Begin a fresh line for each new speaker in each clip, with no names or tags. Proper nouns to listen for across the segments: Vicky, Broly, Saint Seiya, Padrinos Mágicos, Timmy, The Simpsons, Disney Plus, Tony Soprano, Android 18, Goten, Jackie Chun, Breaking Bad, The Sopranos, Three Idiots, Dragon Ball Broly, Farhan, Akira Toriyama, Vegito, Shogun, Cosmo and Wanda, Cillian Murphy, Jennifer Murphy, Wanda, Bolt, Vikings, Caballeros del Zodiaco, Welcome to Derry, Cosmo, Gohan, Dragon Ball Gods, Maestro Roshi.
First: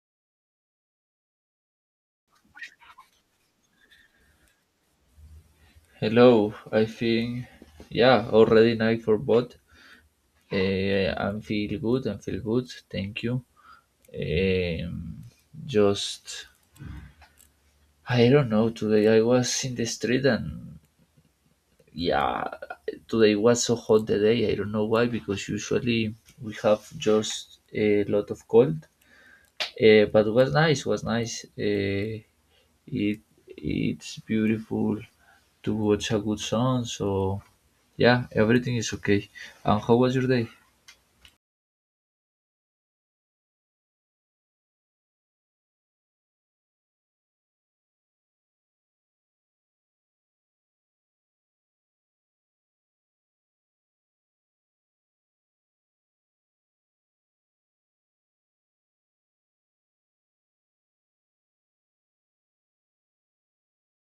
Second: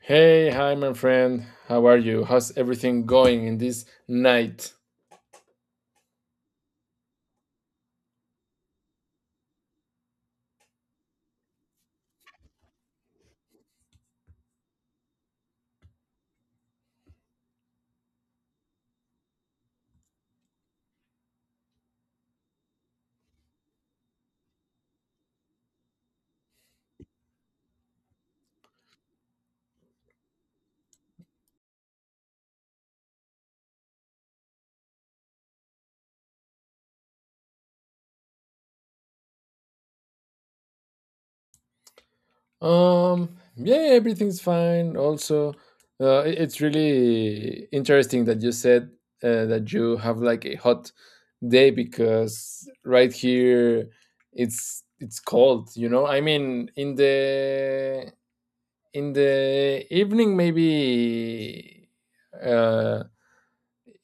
Hey, hi, my friend. How are you? How's everything going in this night?
Hello, I think, yeah, already night for both. I feel good, thank you. Um, just, I don't know, today I was in the street and yeah, today was so hot the day, I don't know why, because usually we have just a lot of cold, but was nice, was nice. It, it's beautiful to watch a good song, so yeah, everything is okay. And how was your day?
Yeah, everything's fine. Also, it's really interesting that you said that you have like a hot day because right here it's cold. You know, I mean, in the evening maybe uh,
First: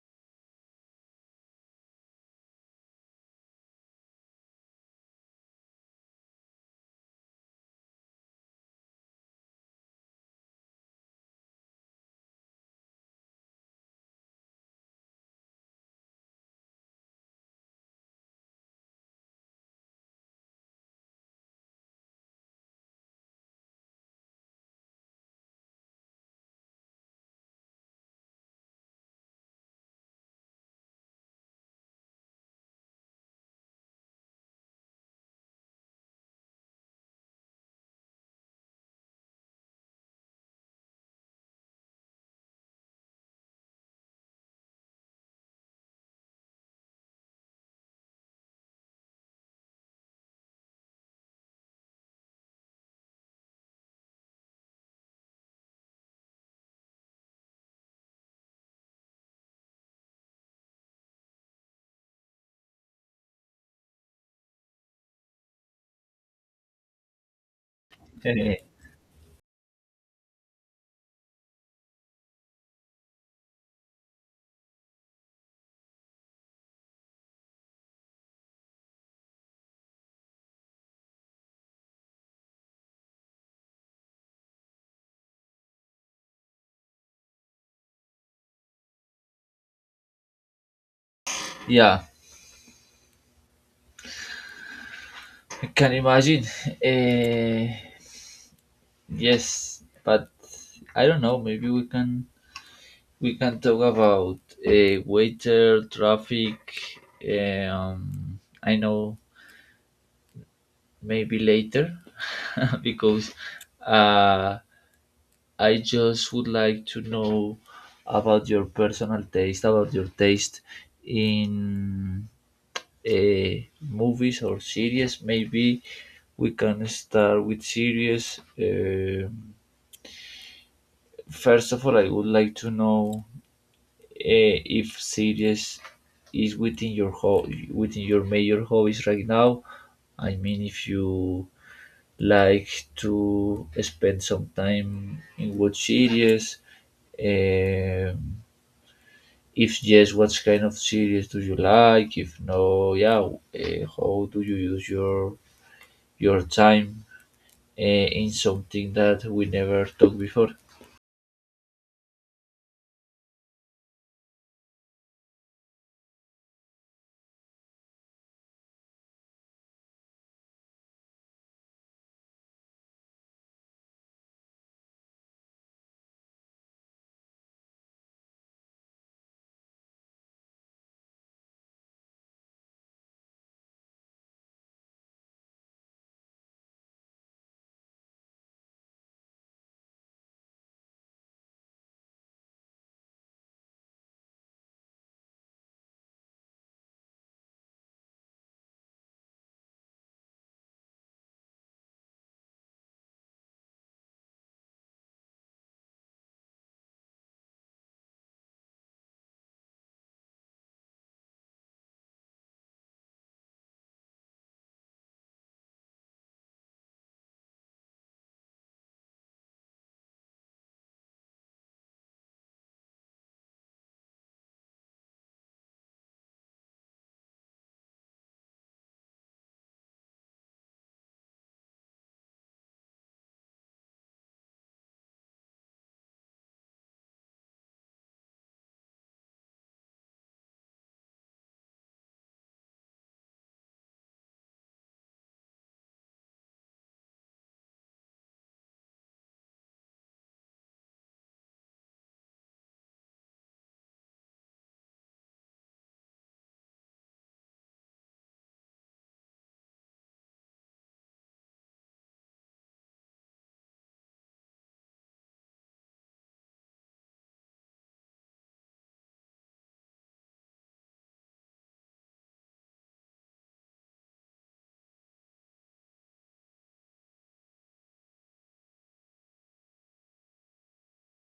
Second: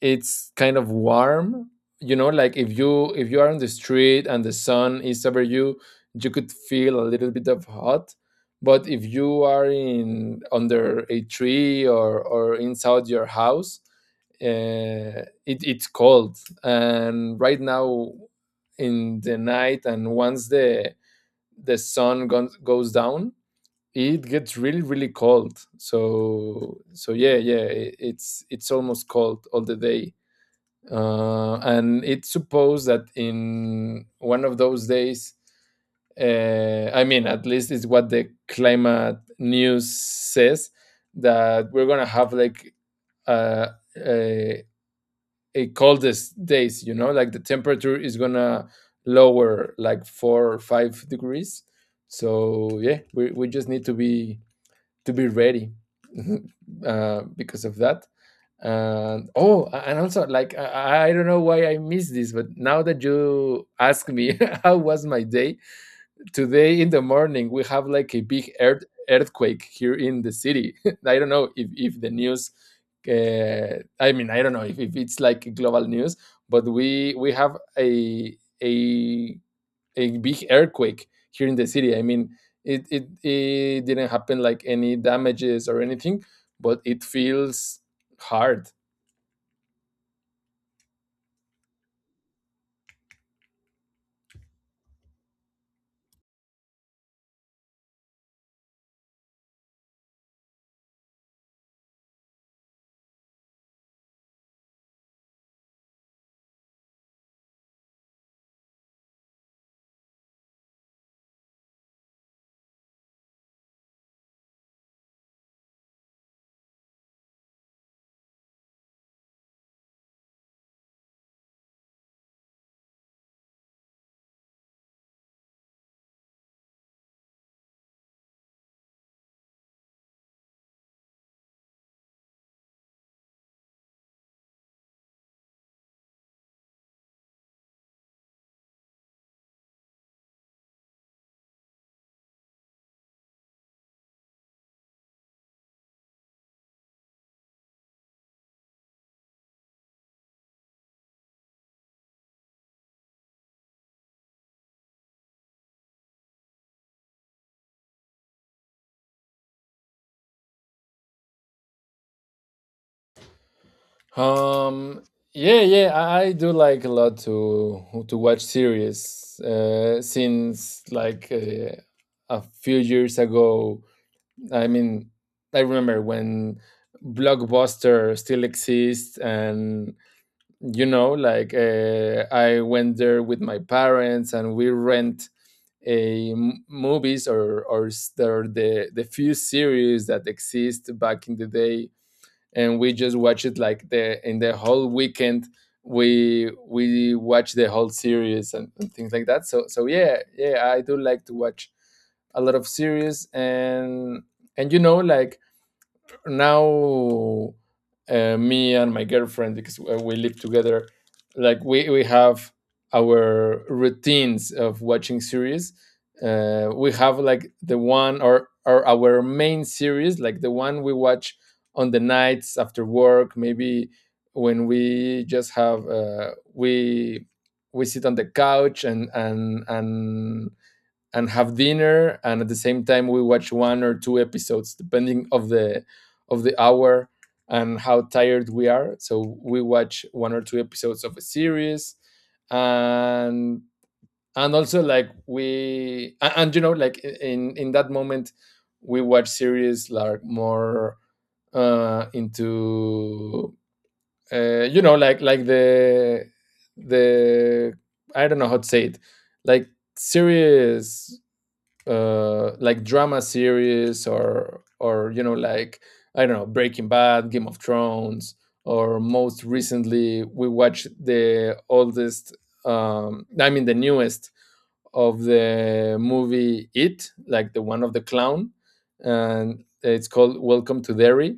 it's kind of warm, you know, like if you are on the street and the sun is over you, you could feel a little bit of hot. But if you are in under a tree or inside your house, it's cold. And right now in the night, and once the sun goes down, it gets really really cold. So yeah, it's almost cold all the day. And it's supposed that in one of those days, I mean, at least it's what the climate news says, that we're going to have like uh, a, a coldest days, you know, like the temperature is going to lower like four or five degrees. So yeah, we just need to be ready because of that. And oh, and also like I don't know why I missed this, but now that you ask me how was my day today in the morning, we have like a big
Eh,
earthquake here in the city. I don't know if the news. I mean, I don't know if it's like global news, but we have a a big earthquake here in the city. I mean, it didn't happen like any damages or anything, but it feels hard.
Yeah, I can imagine. Eh, yes, but I don't know. Maybe we can talk about waiter traffic. I know, maybe later, because uh, I just would like to know about your personal taste, about your taste in uh, movies or series. Maybe we can start with series. First of all, I would like to know if series is within your within your major hobbies right now. I mean, if you like to spend some time in what series. Um, if yes, what kind of series do you like? If no, yeah, how do you use your time in something that we never talked before.
Um, yeah, yeah, I do like a lot to watch series. Since like a few years ago, I mean, I remember when Blockbuster still exists, and you know, like I went there with my parents, and we rent movies or the few series that exist back in the day, and we just watch it like the in the whole weekend, we watch the whole series, and things like that. So yeah, yeah, I do like to watch a lot of series. And you know like now, me and my girlfriend, because we live together, like we have our routines of watching series. We have like the one or our main series, like the one we watch on the nights after work, maybe when we just have we sit on the couch and and have dinner, and at the same time we watch one or two episodes depending of the hour and how tired we are. So we watch one or two episodes of a series, and also, like you know, like in that moment, we watch series like more into you know, like the I don't know how to say it, like series, like drama series, or you know, like, I don't know, Breaking Bad, Game of Thrones, or most recently we watched the oldest, I mean the newest of the movie It, like the one of the clown, and it's called Welcome to Derry,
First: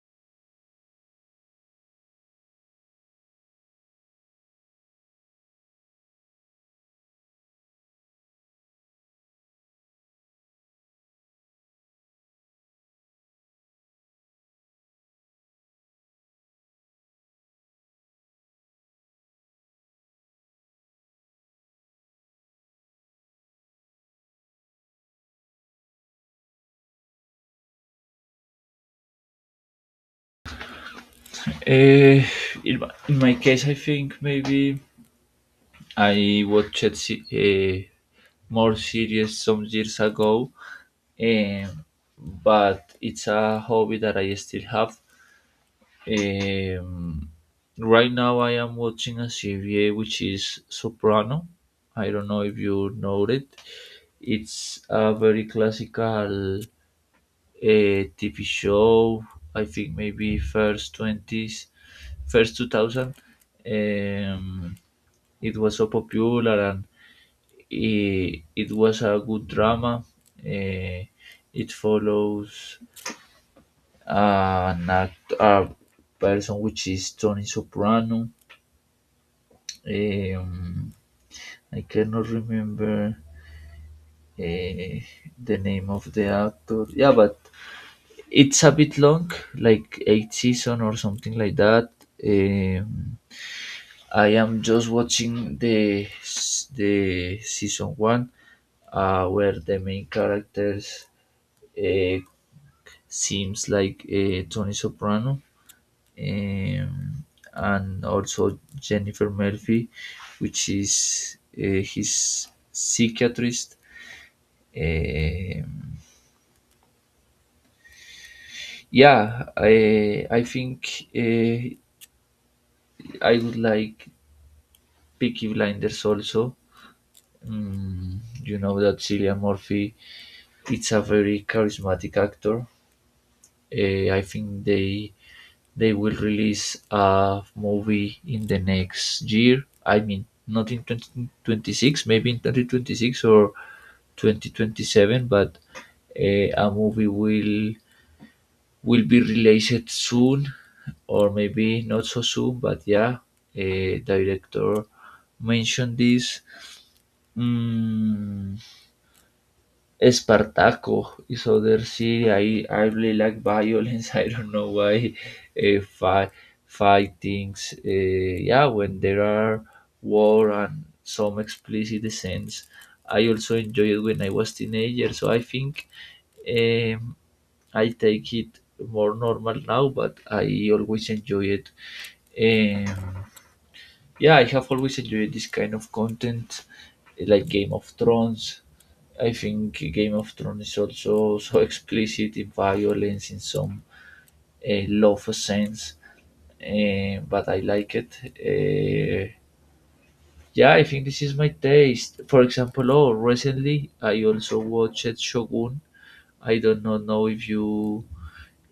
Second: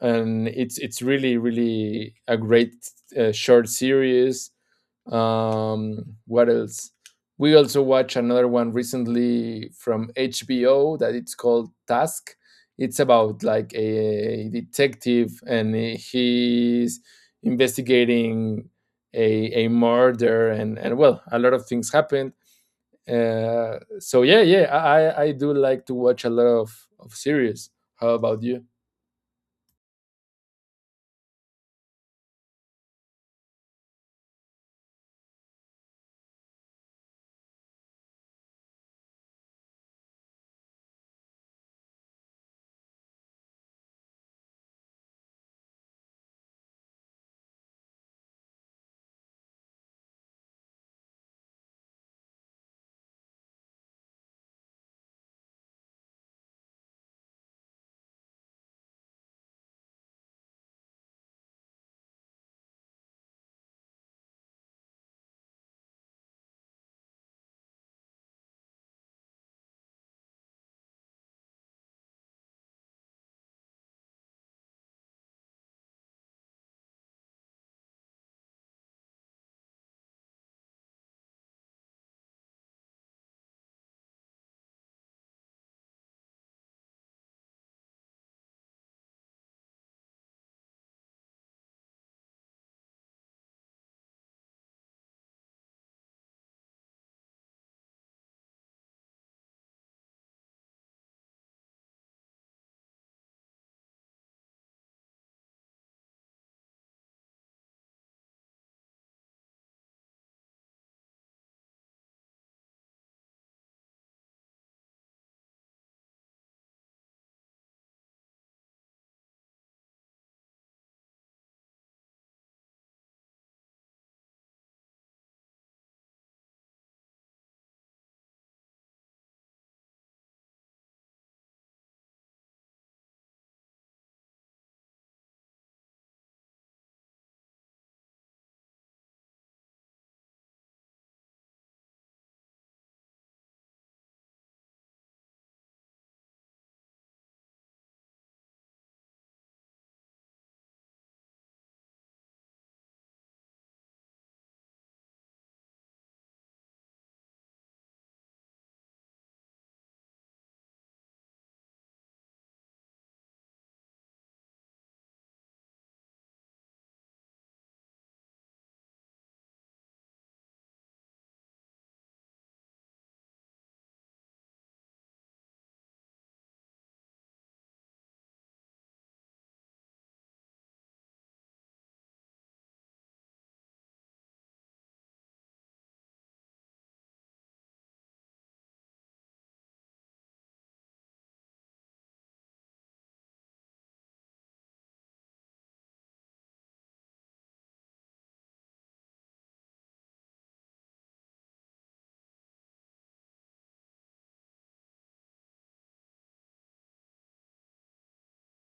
and it's really really a great, short series. What else? We also watched another one recently from HBO that it's called Task. It's about like a detective, and he's investigating a murder, and well, a lot of things happened. So yeah, yeah, I do like to watch a lot of series. How about you?
Uh, in my case, I think maybe I watched more series some years ago, um, but it's a hobby that I still have. Um, right now, I am watching a series which is Soprano. I don't know if you know it. It's a very classical a TV show. I think maybe first twenties, first 2000. Um, it was so popular and it was a good drama. Uh, it follows a person which is Tony Soprano. Um, I cannot remember the name of the actor. Yeah, but it's a bit long, like eight season or something like that. Um, I am just watching the season one, where the main characters uh, seems like Tony Soprano, um, and also Jennifer Murphy, which is his psychiatrist. Um, yeah, I I think uh, I would like Peaky Blinders also. Mm, you know that Cillian Murphy, it's a very charismatic actor. I think they will release a movie in the next year. I mean, not in 2026, maybe in 2026 or 2027, but a movie will be released soon, or maybe not so soon. But yeah, a director mentioned this. Mm, Spartaco is other city. I really like violence. I don't know why. Uh, fight Fightings. Yeah, when there are war and some explicit scenes. I also enjoy it when I was teenager. So I think um, I take it more normal now, but I always enjoy it. Um, yeah, I have always enjoyed this kind of content, like Game of Thrones. I think Game of Thrones is also so explicit in violence, in some love sense, but I like it. Yeah, I think this is my taste. For example, oh, recently I also watched Shogun. I don't know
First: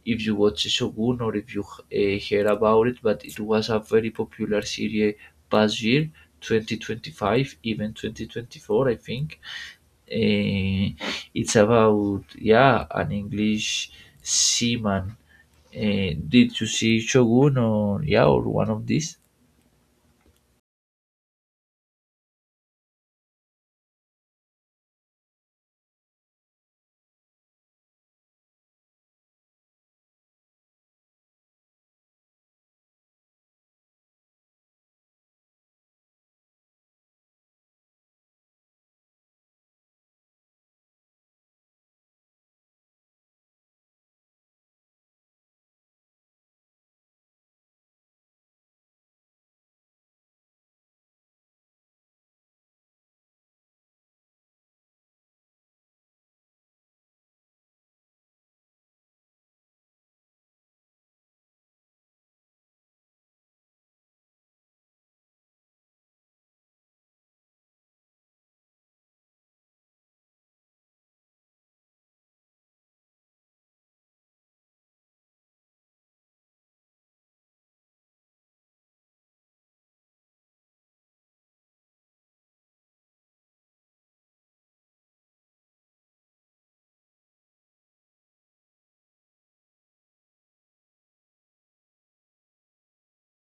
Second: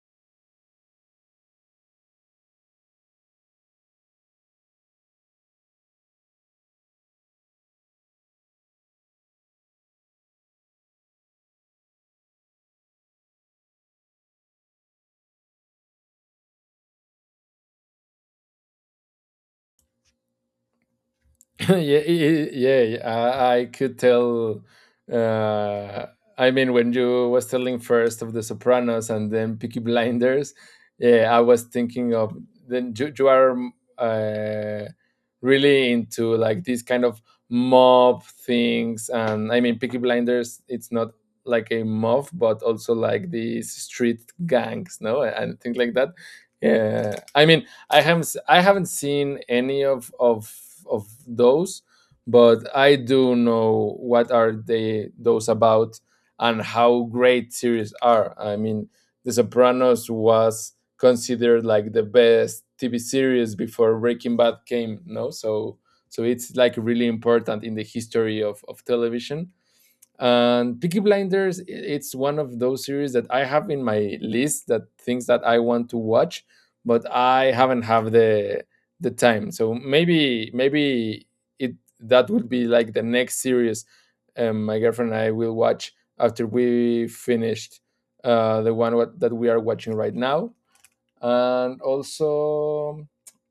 if you watched Shogun or if you hear about it, but it was a very popular series past year, 2025, even 2024, I think. Eh, it's about, yeah, an English seaman. Did you see Shogun or, yeah, or one of these?
Yeah, yeah. I could tell. Uh, I mean, when you was telling first of The Sopranos and then Peaky Blinders, yeah, I was thinking of then you are mm, uh, really into like these kind of mob things. And I mean, Peaky Blinders, it's not like a mob, but also like these street gangs, no, and things like that. Yeah, I mean, I haven't seen any of those, but I do know what are they those about, and how great series are. I mean, The Sopranos was considered like the best TV series before Breaking Bad came, no? So it's like really important in the history of television. And Peaky Blinders, it's one of those series that I have in my list, that things that I want to watch, but I haven't have the time. So maybe it that would be like the next series my girlfriend and I will watch after we finished the one that we are watching right now, and also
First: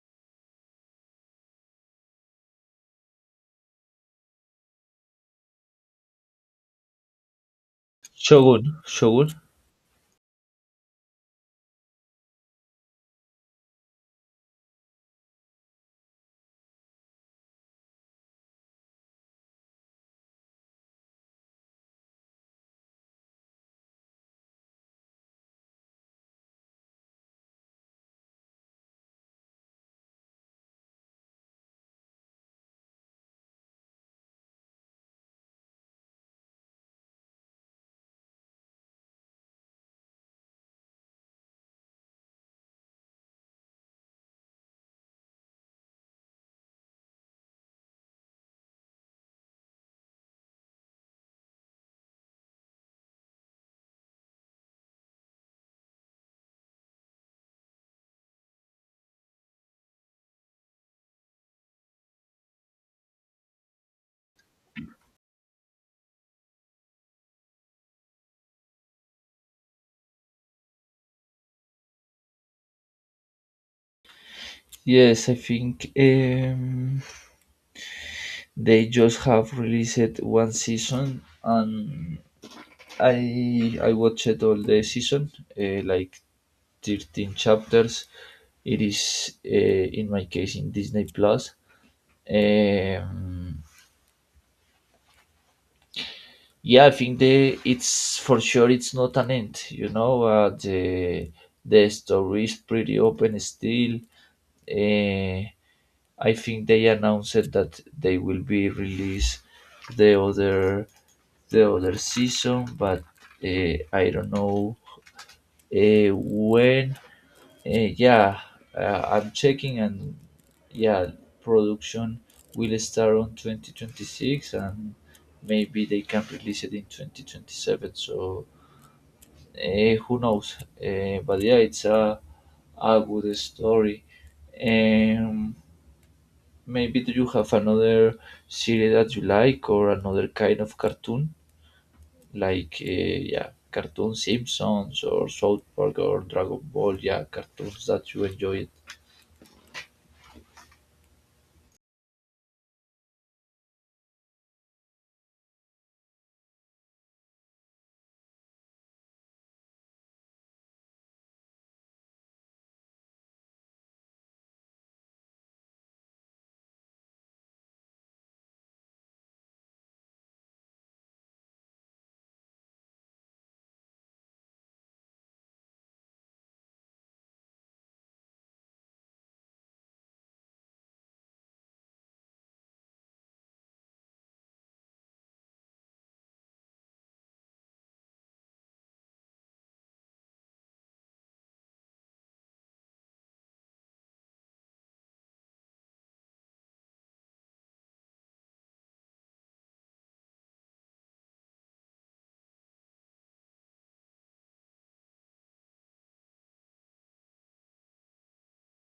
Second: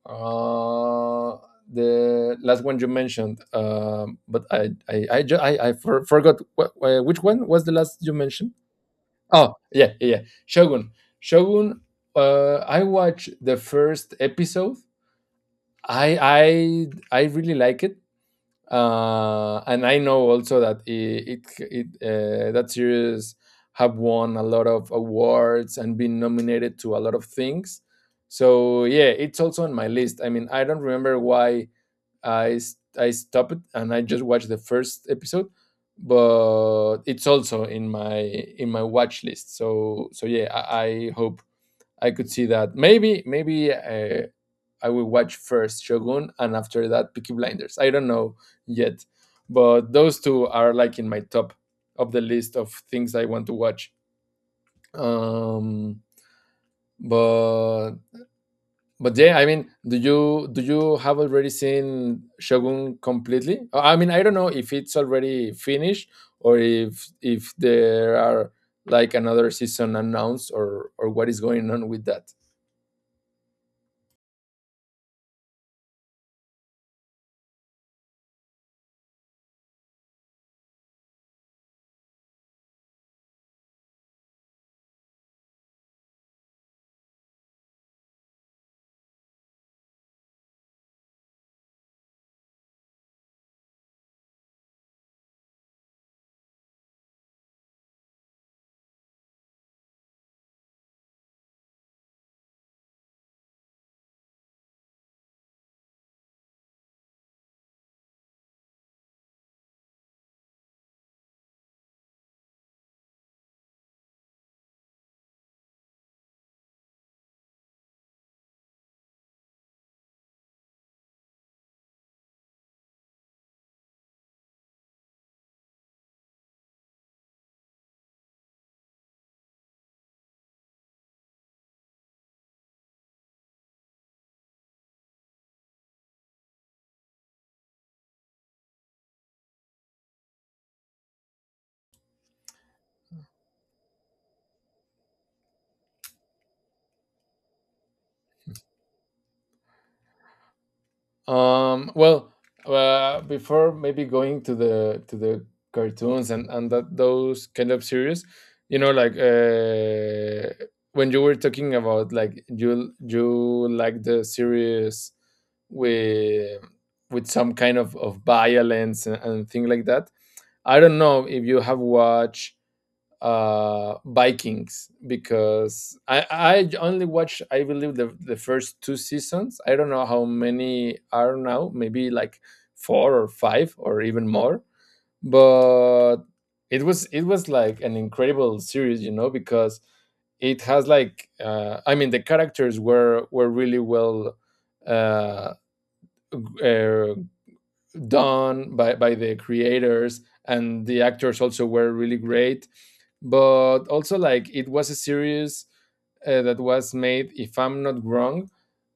uh, the last one you mentioned. Um, but I, ju- I for, forgot which one was the last you mentioned.
Shogun, Shogun.
Oh yeah, yeah, yeah. Shogun, shogun. I watched the first episode. I really like it. And I know also that it that series have won a lot of awards and been nominated to a lot of things. So yeah, it's also on my list. I mean, I don't remember why I stopped and I just watched the first episode, but it's also in my watch list. So yeah, I hope I could see that. Maybe I will watch first Shogun, and after that Peaky Blinders. I don't know yet, but those two are like in my top of the list of things I want to watch. Um, but yeah, I mean, do you have already seen Shogun completely? I mean, I don't know if it's already finished, or if there are like another season announced, or what is going on with that.
Yes, I think they just have released one season, and I watched all the season, like 13 chapters. It is, in my case, in Disney Plus. Um, Yeah, I think the it's for sure it's not an end. You know, the story is pretty open still. Uh, I think they announced that they will be release the other the other season, but I don't know when. Yeah, I'm checking, and yeah, production will start on 2026, and maybe they can release it in 2027. So who knows? But yeah, it's a good story. Um, Maybe do you have another series that you like, or another kind of cartoon, like, yeah, cartoon Simpsons or South Park or Dragon Ball? Yeah, cartoons that you enjoy.
Well, before maybe going to the cartoons and that those kind of series, you know, like when you were talking about like you like the series with some kind of violence, and thing like that. I don't know if you have watched vikings, because i only watched I believe the first two seasons. I don't know how many are now, maybe like four or five or even more, but it was, it was like an incredible series, you know, because it has like, I mean the characters were really well uh, uh done by the creators, and the actors also were really great. But also, like, it was a series that was made, if I'm not wrong,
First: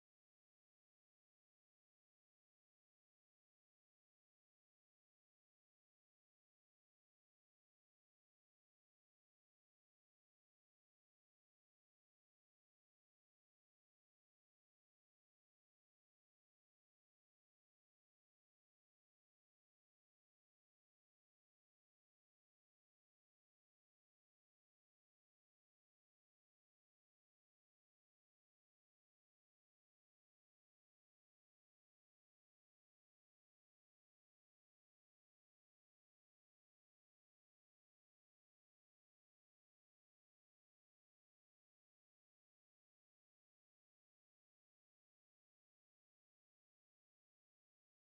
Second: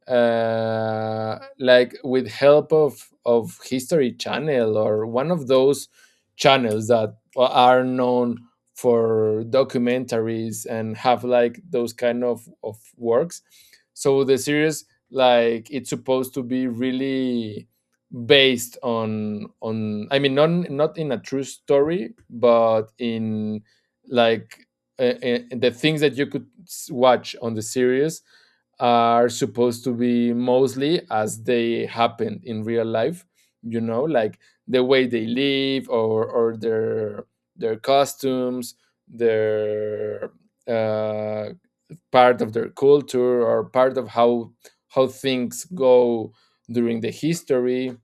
like with help of History Channel, or one of those channels that are known for documentaries and have like those kind of works. So the series, like, it's supposed to be really based on I mean not in a true story, but in like the things that you could watch on the series are supposed to be mostly as they happen in real life. You know, like the way they live, or their costumes, their uh, part of their culture, or part of how things go during the history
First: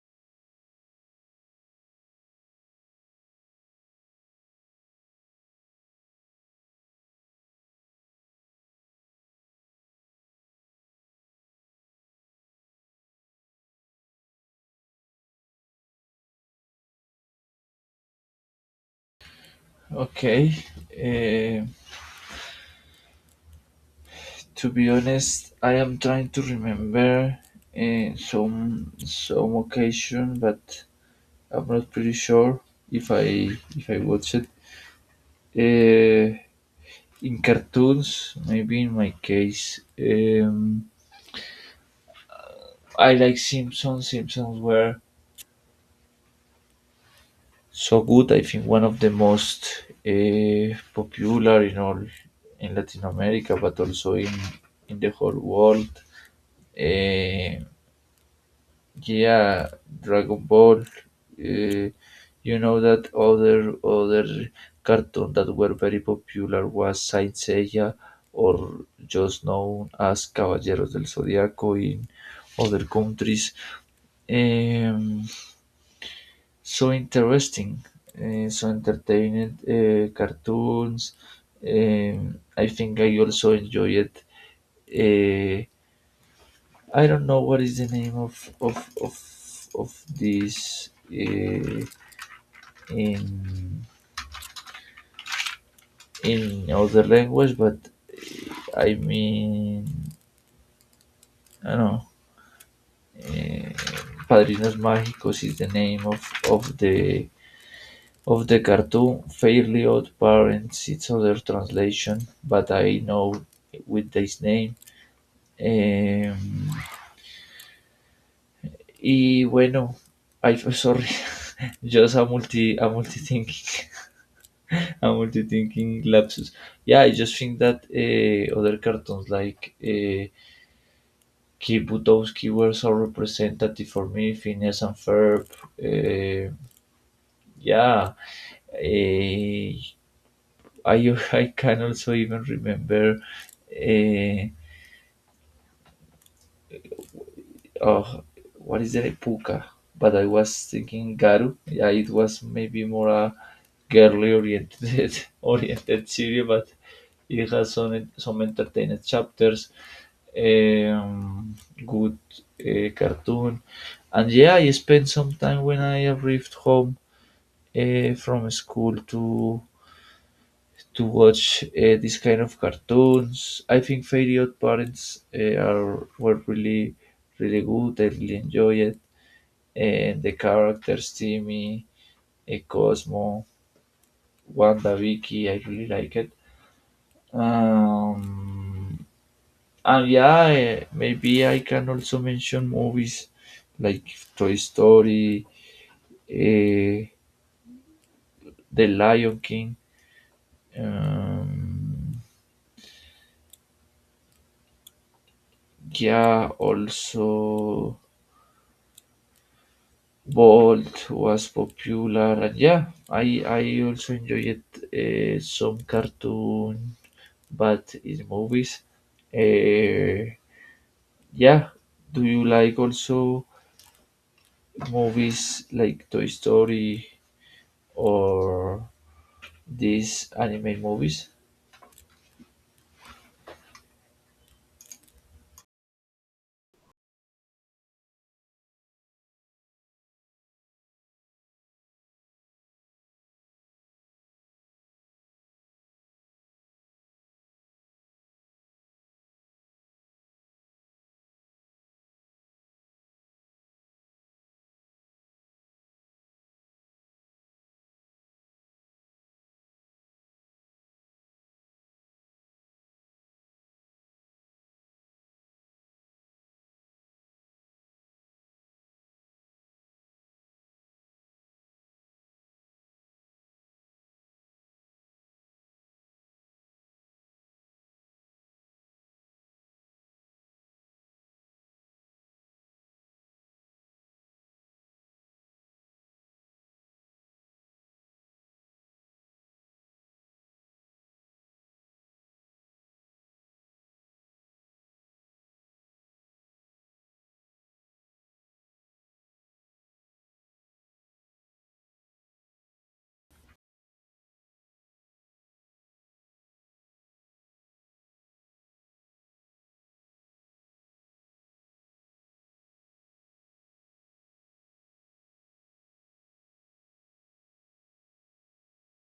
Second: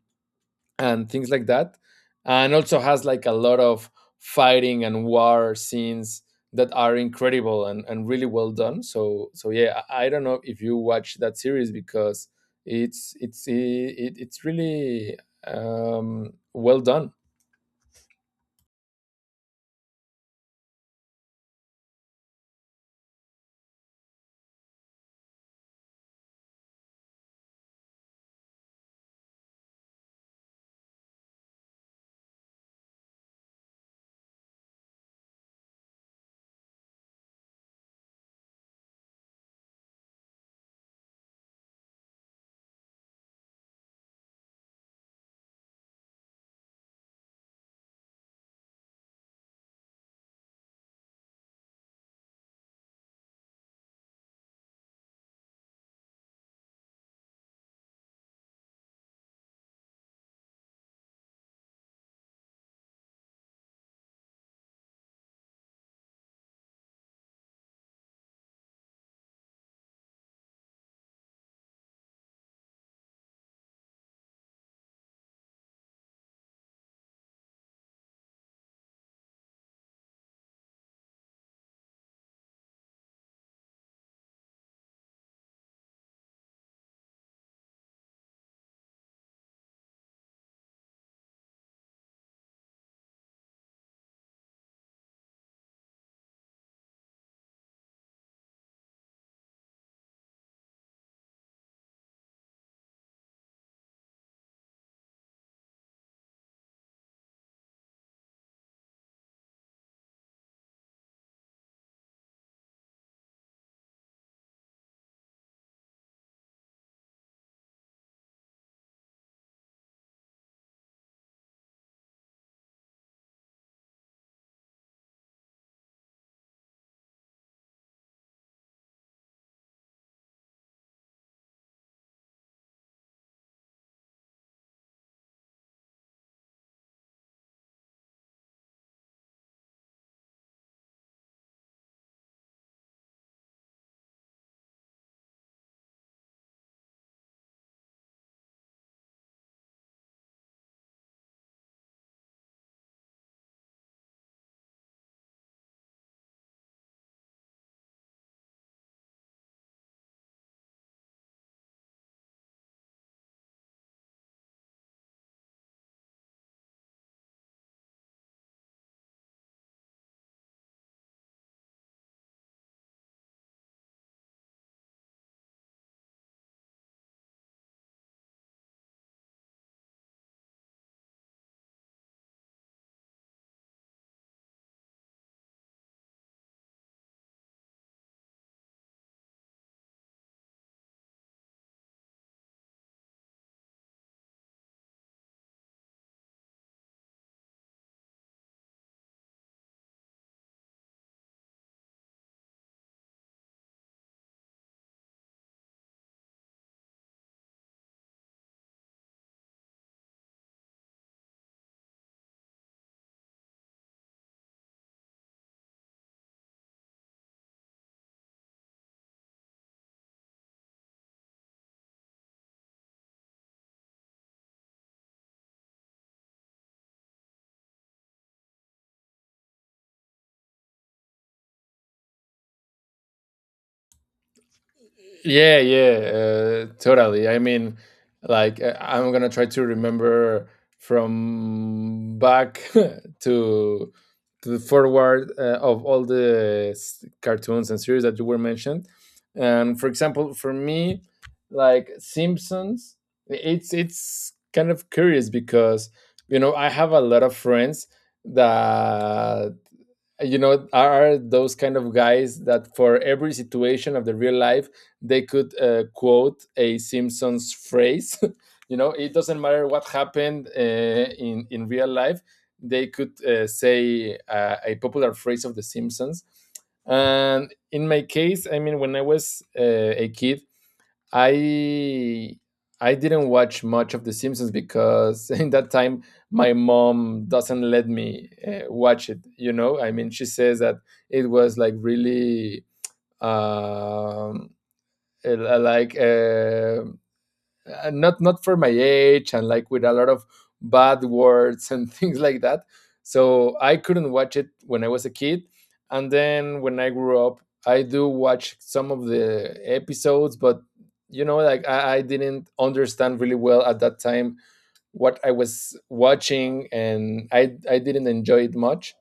and things like that. And also has like a lot of fighting and war scenes that are incredible, and really well done. So yeah, I don't know if you watch that series, because it's really well done.
Okay. Uh, to be honest, I am trying to remember some occasion, but I'm not pretty sure if I if I watch it. Uh, in cartoons, maybe in my case, I like Simpsons. Simpsons were so good. I think one of the most popular in all in Latin America, but also in the whole world. Uh, Yeah, Dragon Ball. Uh, you know that other cartoon that were very popular was Saint Seiya, or just known as Caballeros del Zodiaco in other countries. Um, so interesting, so entertaining cartoons. I think I also enjoy it. Uh, I don't know what is the name of this in in other language, but I mean, I don't know. Uh, Padrinos Mágicos is the name of the of the cartoon. Fairly Odd Parents, it's other translation, but I know with this name. Um, Y bueno, ay, sorry, just a multi thing, I'm multitasking lapses. Yeah, I just think that, other cartoons like, Kid Butowski were so representative for me, Phineas and Ferb. Uh, yeah, I I can also even remember. Uh, Oh, what is it? Like Puka. But I was thinking Garu. Yeah, it was maybe more a girly oriented oriented series, but it has some entertaining chapters, um, good, cartoon, and yeah, I spent some time when I arrived home from school to watch this kind of cartoons. I think Fairy Odd Parents, are were really really good. I really enjoy it, and the characters Timmy, Cosmo, Wanda, Vicky. I really like it. Um, and yeah, maybe I can also mention movies like Toy Story, eh, The Lion King. Um, yeah, also Bolt was popular, and yeah, I also enjoyed some cartoon, but in movies, uh, yeah. Do you like also movies like Toy Story or these anime movies?
Yeah, yeah, totally. I mean, like I'm gonna try to remember from back to the forward of all the cartoons and series that you were mentioned. And for example, for me, like Simpsons, it's kind of curious, because you know, I have a lot of friends that you know are those kind of guys that for every situation of the real life they could quote a simpsons phrase. You know, it doesn't matter what happened in real life, they could say a popular phrase of the simpsons. And in my case, I mean, when I was a kid, I I didn't watch much of The Simpsons, because in that time my mom doesn't let me watch it. You know, I mean, she says that it was like really um, like not for my age, and like with a lot of bad words and things like that. So I couldn't watch it when I was a kid. And then when I grew up, I do watch some of the episodes, but you know, like I didn't understand really well at that time what I was watching, and I didn't enjoy it much.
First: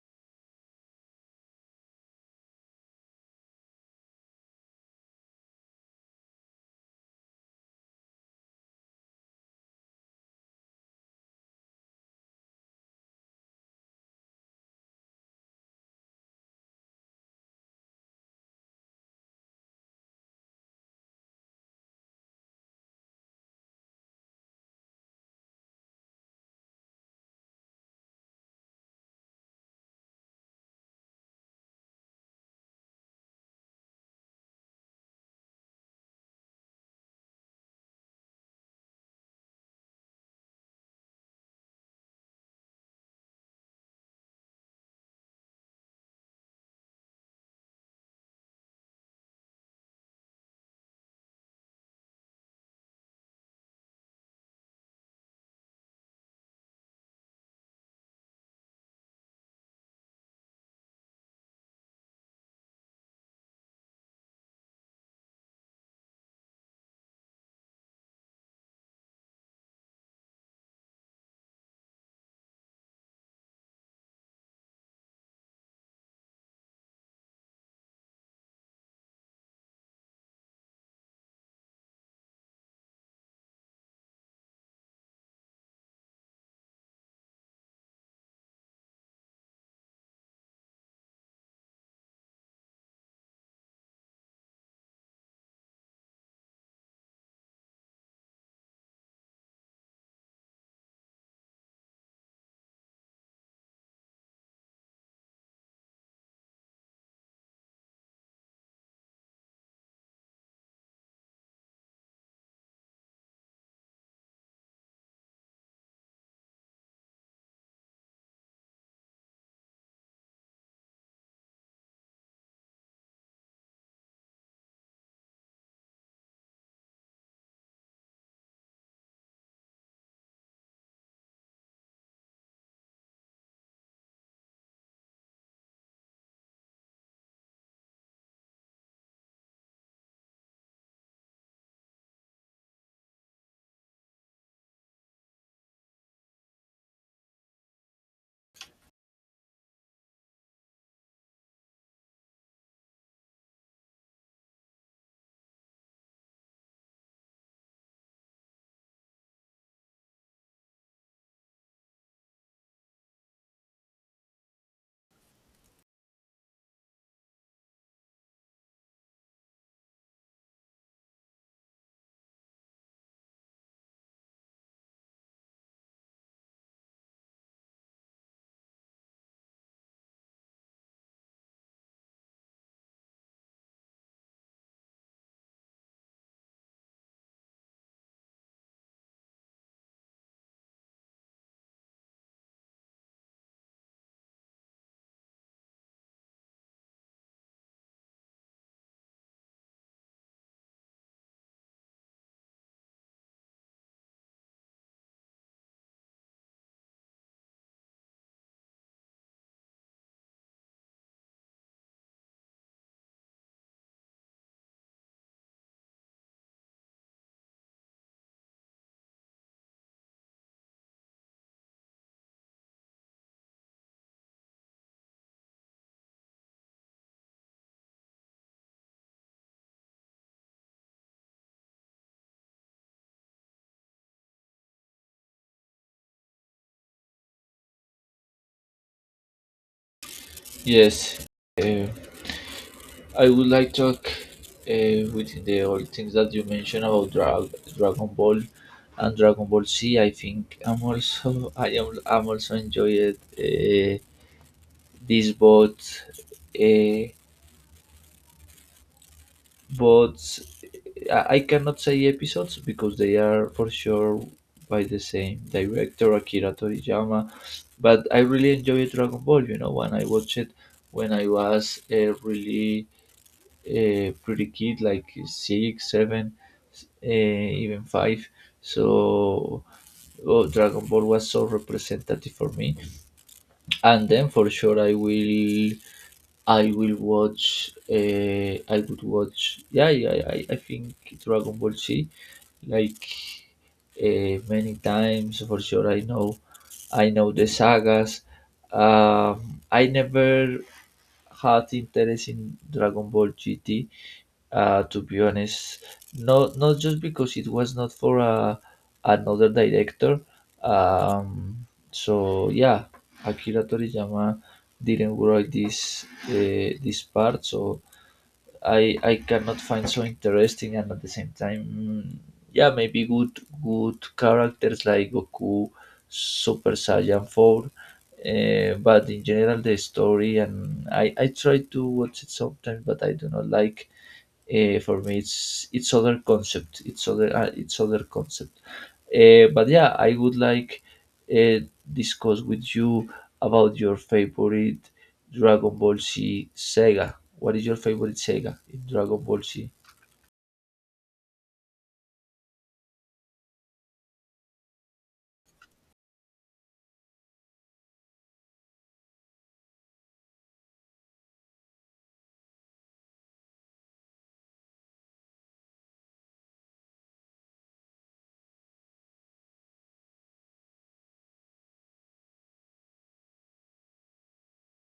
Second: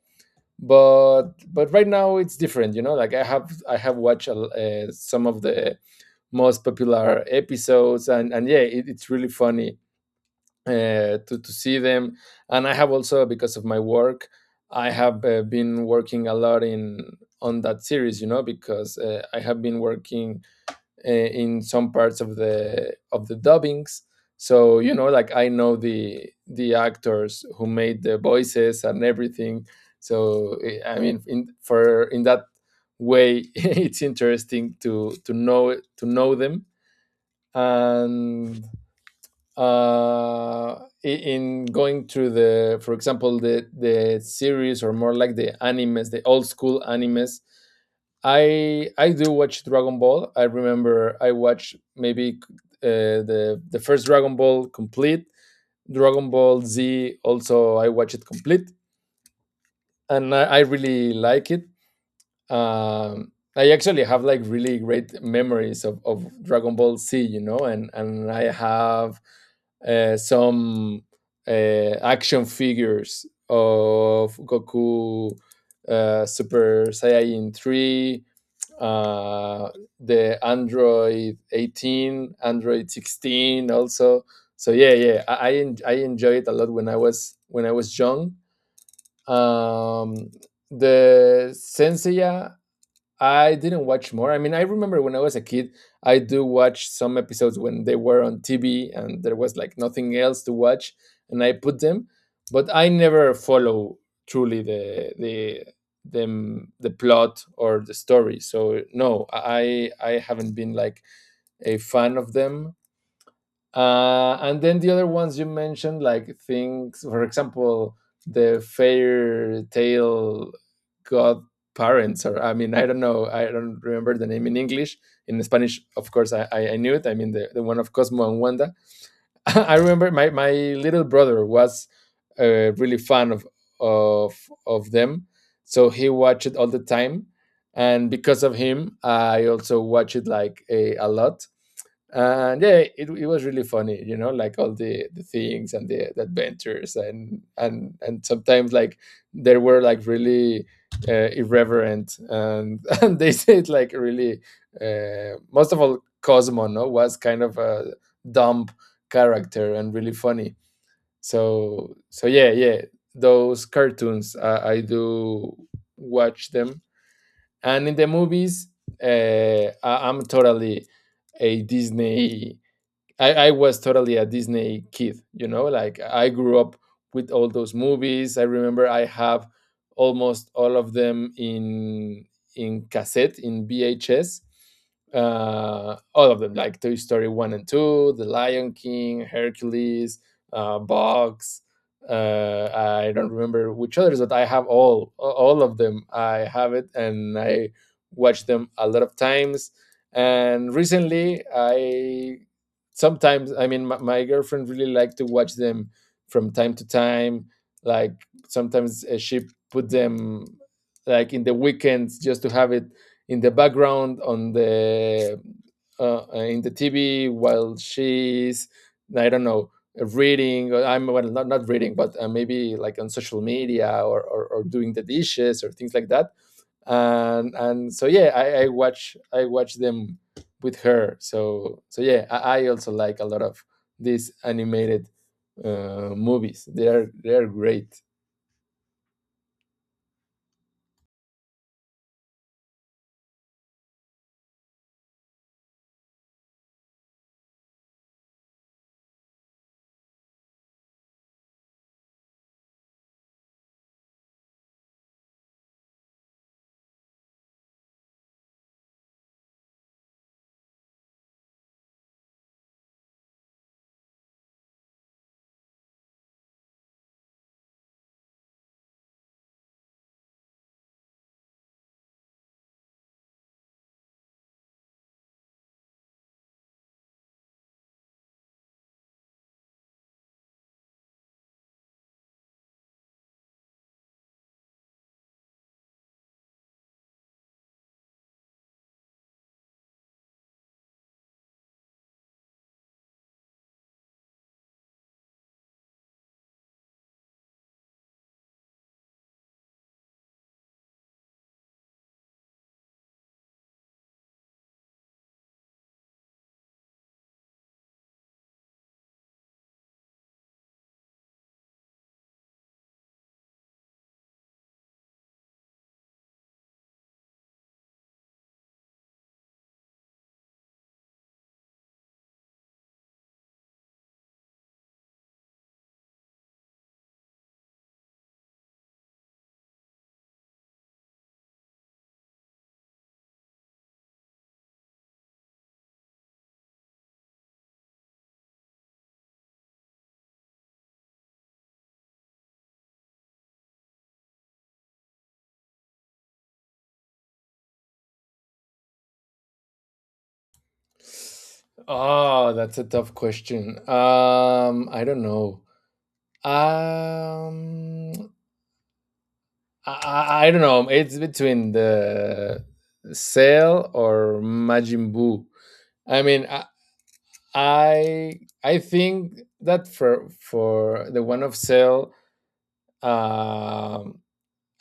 But right now it's different. You know, like I have watched some of the most popular episodes. And yeah, it's really funny to see them. And I have also, because of my work, I have been working a lot in on that series, you know, because I have been working in some parts of the dubbings. So you know, like I know the actors who made the voices and everything. So I mean, in that way, it's interesting to know them. And uh, in going through the, for example, the series, or more like the animes, the old school animes. I do watch Dragon Ball. I remember I watched maybe the first Dragon Ball complete, Dragon Ball Z. Also, I watch it complete, and I really like it. I actually have like really great memories of Dragon Ball Z, you know, and I have some action figures of Goku, Super Saiyan 3, uh, the Android 18, Android 16 also. So yeah, yeah, I enjoyed it a lot when I was young. um the Senseiya I didn't watch more. I mean, I remember when I was a kid, I do watch some episodes when they were on TV and there was like nothing else to watch, and I put them. But I never follow truly the plot or the story. So no, I haven't been like a fan of them. And then the other ones you mentioned, like things, for example, the fairy tale godparents, or I mean, I don't know, I don't remember the name in English. In Spanish, of course, I knew it. I mean, the one of Cosmo and Wanda. I remember my little brother was really fan of, of them. So he watched it all the time. And because of him, I also watch it like a lot. And yeah, it was really funny, you know, like all the things and the adventures. And and sometimes like they were like really irreverent, and and they said like really most of all Cosmo, no, was kind of a dumb character and really funny. So yeah, yeah, those cartoons I do watch them. And in the movies, uh, I, i'm totally a disney I was totally a Disney kid, you know, like I grew up with all those movies. I remember I have almost all of them in cassette, in VHS. All of them, like Toy Story 1 and 2, The Lion King, Hercules, Box. I don't remember which others, but I have all of them. I have it, and I watch them a lot of times. And recently I sometimes, I mean, my girlfriend really liked to watch them from time to time, like sometimes she put them, like in the weekends, just to have it in the background on the uh, in the TV while she's, I don't know, reading, or I'm, well, not reading, but maybe like on social media, or doing the dishes or things like that. And so yeah, I watch them with her. So yeah, I also like a lot of these animated movies. They are great.
Yes. Eh, I would like to talk with the all things that you mentioned about Dragon Ball and Dragon Ball Z. I think I'm also I'm also enjoyed these both, uh, but I cannot say episodes because they are for sure by the same director, Akira Toriyama. But I really enjoyed Dragon Ball. You know, when I watched it when I was really a pretty kid, like six, seven, even five. So, oh, Dragon Ball was so representative for me. And then for sure, I will watch. I would watch. Yeah, yeah, I think Dragon Ball Z, like, many times for sure. I know the sagas. I never had interest in Dragon Ball GT. To be honest, not just because it was not for another director. So yeah, Akira Toriyama didn't write this this part, so I cannot find so interesting, and at the same time, mm, yeah, maybe good characters like Goku, Super Saiyan Four, but in general the story, and I try to watch it sometimes, but I do not like, for me, it's other concept. It's other, it's other concept. But yeah, I would like uh, discuss with you about your favorite Dragon Ball Z Sega. What is your favorite Sega in Dragon Ball Z?
Oh, that's a tough question. I don't know. Um i i, I don't know, it's between the Cell or Majin Buu. I mean, I, I think that for the one of Cell, Um,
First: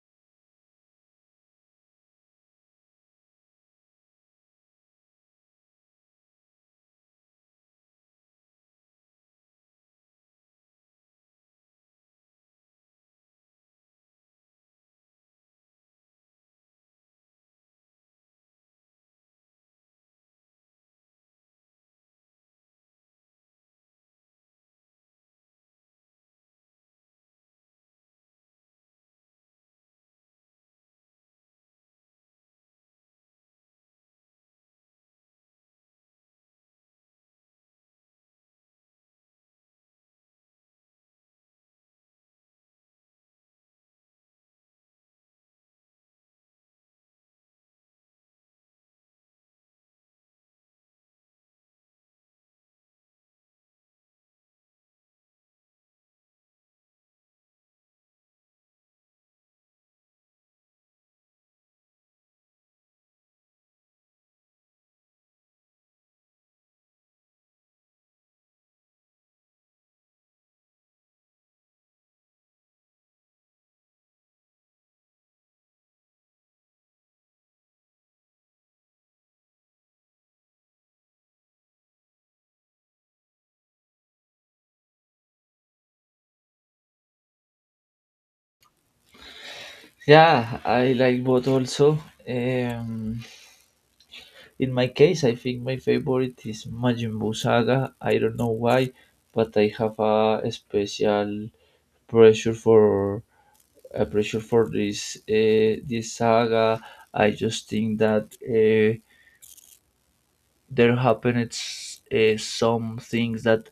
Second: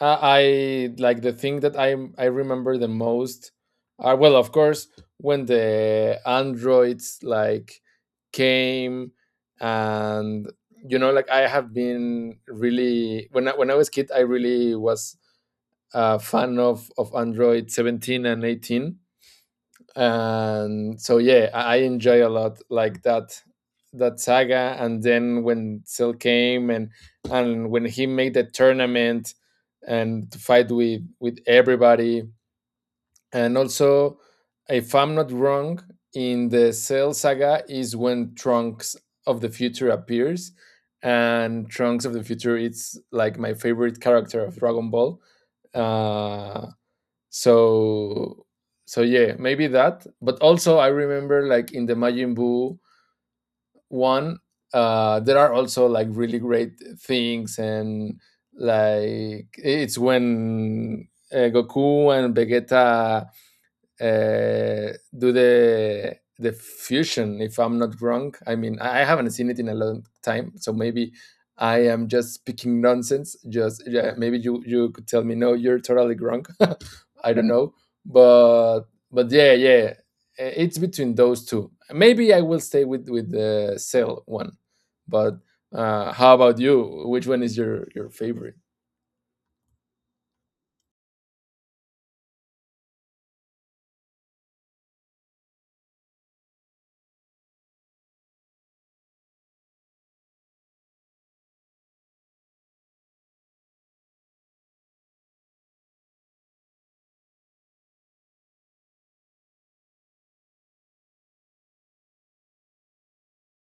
I like the thing that I remember the most. Well, of course, when the androids like came. And you know, like I have been really when I was kid, I really was a fan of Android 17 and 18. And so yeah, I enjoy a lot like that saga. And then when Cell came, and when he made the tournament and to fight with everybody. And also, if I'm not wrong, in the Cell saga is when Trunks of the future appears, and Trunks of the future, it's like my favorite character of Dragon Ball. uh so yeah, maybe that. But also I remember, like in the Majin Buu one, there are also like really great things. And like, it's when Goku and Vegeta do the fusion, if I'm not wrong. I mean, I haven't seen it in a long time, so maybe I am just speaking nonsense. Just, yeah, maybe you could tell me, "No, you're totally wrong." I don't know, but yeah, yeah. It's between those two. Maybe I will stay with the Sale one, but how about you? Which one is your favorite?
Yeah, I like both also. Um, in my case, I think my favorite is Majin Buu Saga. I don't know why, but I have a special pressure for pressure for this this saga. I just think that there happened some things that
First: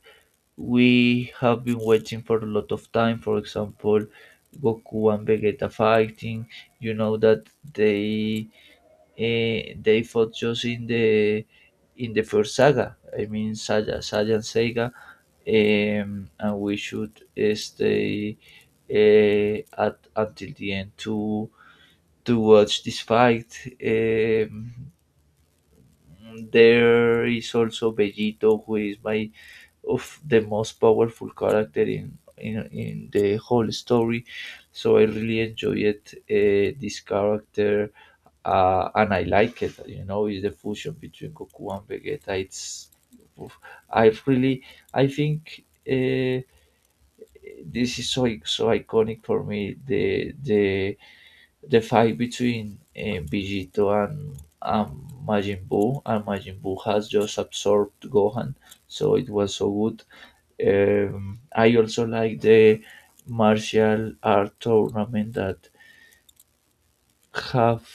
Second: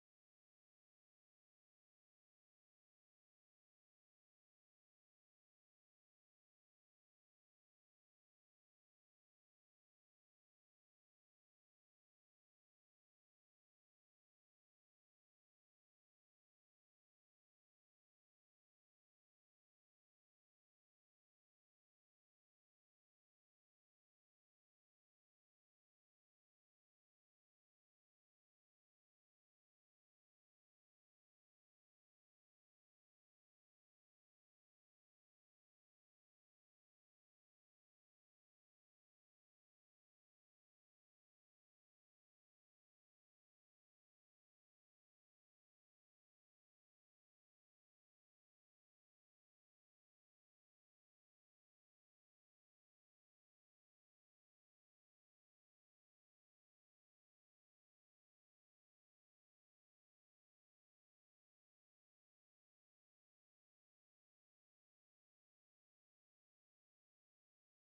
we have been waiting for a lot of time. For example, Goku and Vegeta fighting. You know that they they fought just in the first saga. I mean, Saga, Saga and Sega, and we should stay at until the end to watch this fight. Um, there is also Bellito, who is my of the most powerful character in the whole story. So I really enjoyed this character, and I like it. You know, it's the fusion between Goku and Vegeta. It's I really I think this is so so iconic for me. The fight between Vegito and and Majin Buu has just absorbed Gohan, so it was so good. I also like the martial art tournament that have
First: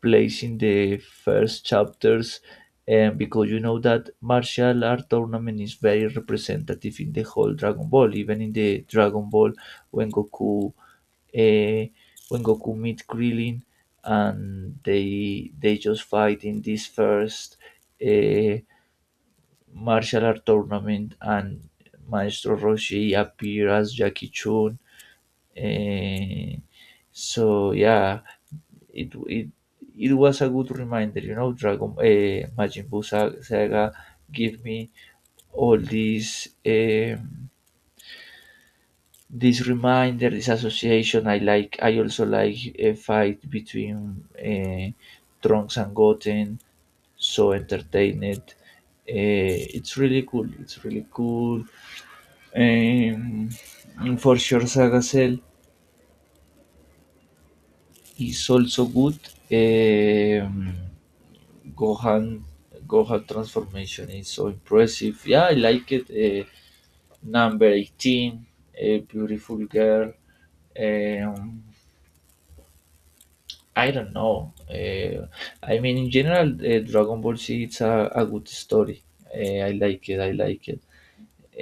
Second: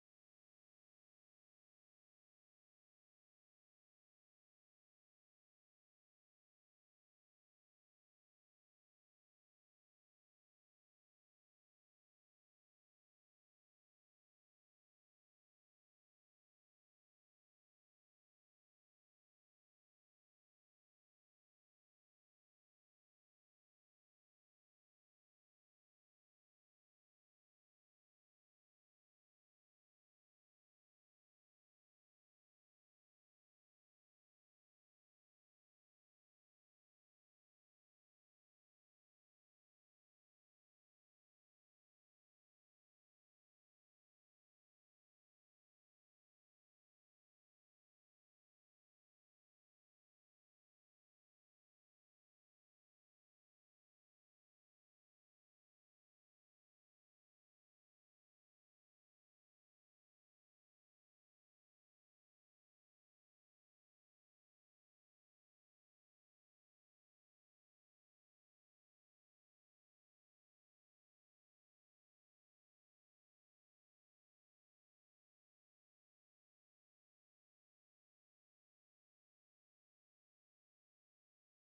place in the first chapters, and because you know that martial art tournament is very representative in the whole Dragon Ball, even in the Dragon Ball when Goku uh, meet Krillin and they just fight in this first uh, martial art tournament and Maestro Roshi appear as Jackie Chun. Uh, so yeah, it it was a good reminder. Dragon Majin Buu Saga give me all these. This reminder, this association. I like. I also like a fight between Trunks and Goten. So entertained. It's really cool. It's really cool. Um, for sure, Saga Cell is also good. Um, Gohan, Gohan transformation is so impressive. Yeah, I like it. Number 18, a beautiful girl. Um, I don't know. I mean, in general, Dragon Ball Z it's a good story. Uh, I like it. I like it.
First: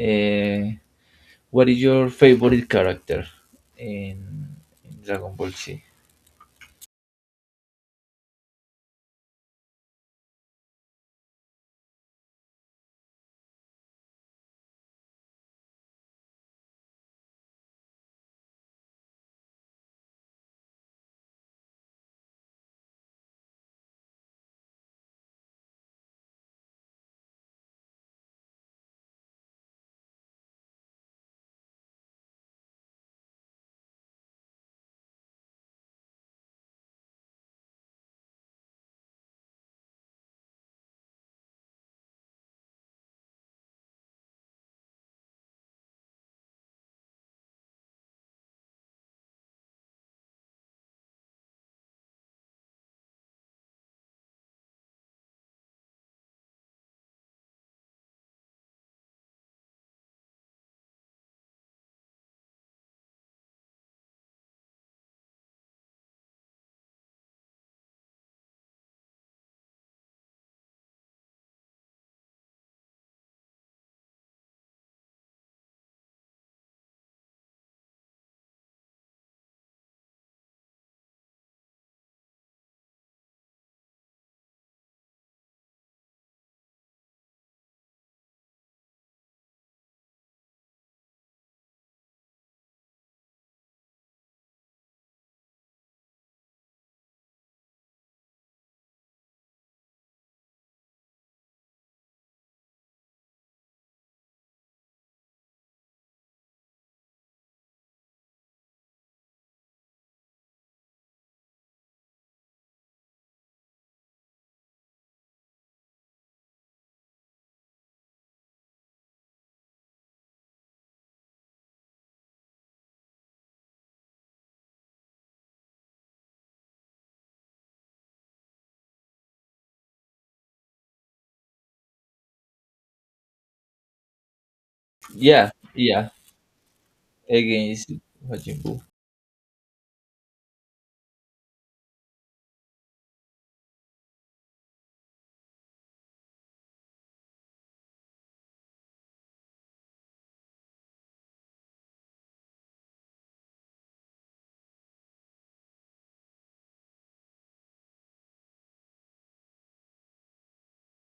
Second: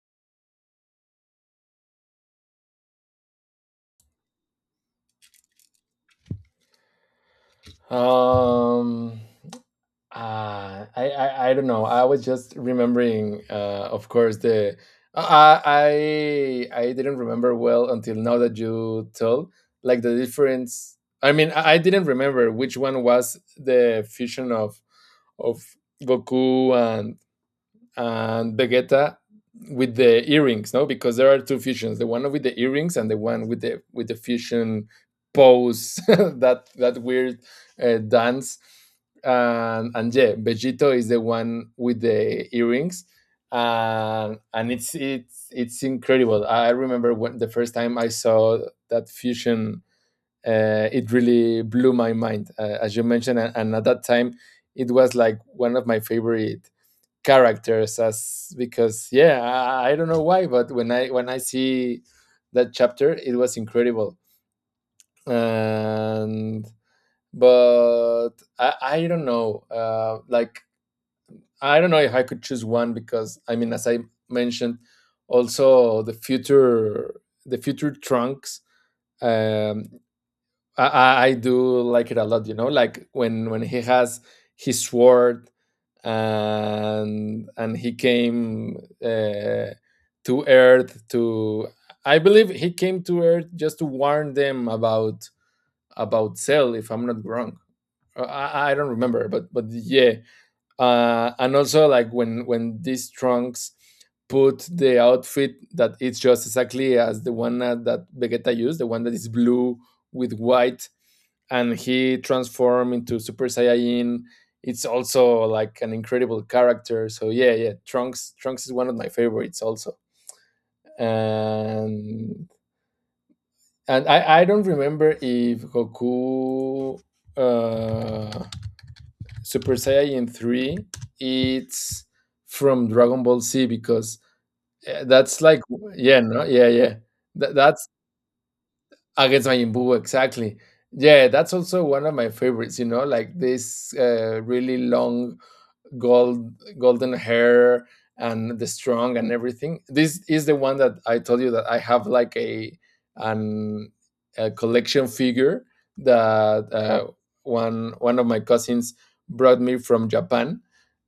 Uh, what is your favorite character in, in Dragon Ball Z?
Um Uh, I, I I don't know. I was just remembering, of course, the I didn't remember well until now that you told like the difference. I mean, I didn't remember which one was the fusion of Goku and Vegeta with the earrings, no? Because there are two fusions: the one with the earrings and the one with the fusion pose, that weird dance. And yeah, Vegito is the one with the earrings, and it's incredible. I remember when the first time I saw that fusion, it really blew my mind, as you mentioned. And, at that time, it was like one of my favorite characters. As because yeah, I don't know why, but when I see that chapter, it was incredible. And but I don't know, like I don't know if I could choose one, because I mean, as I mentioned, also the future Trunks. um I do like it a lot, you know, like when he has his sword and he came uh, to Earth to I believe he came to Earth just to warn them about Cell, if I'm not wrong. I don't remember, but yeah. And also like when these Trunks put the outfit that it's just exactly as the one that Vegeta used, the one that is blue with white, and he transformed into Super Saiyajin. It's also like an incredible character. So yeah, yeah, Trunks is one of my favorites also. And and I don't remember if Goku uh, Super Saiyan 3, it's from Dragon Ball Z, because that's
Yeah,
like,
yeah.
yeah, no, yeah, yeah.
Against
That's
Majin Buu.
against Majin Buu, exactly. Yeah, that's also one of my favorites, you know, like this really long gold golden hair and the strong and everything. This is the one that I told you that I have like an a collection figure that one of my cousins brought me from Japan.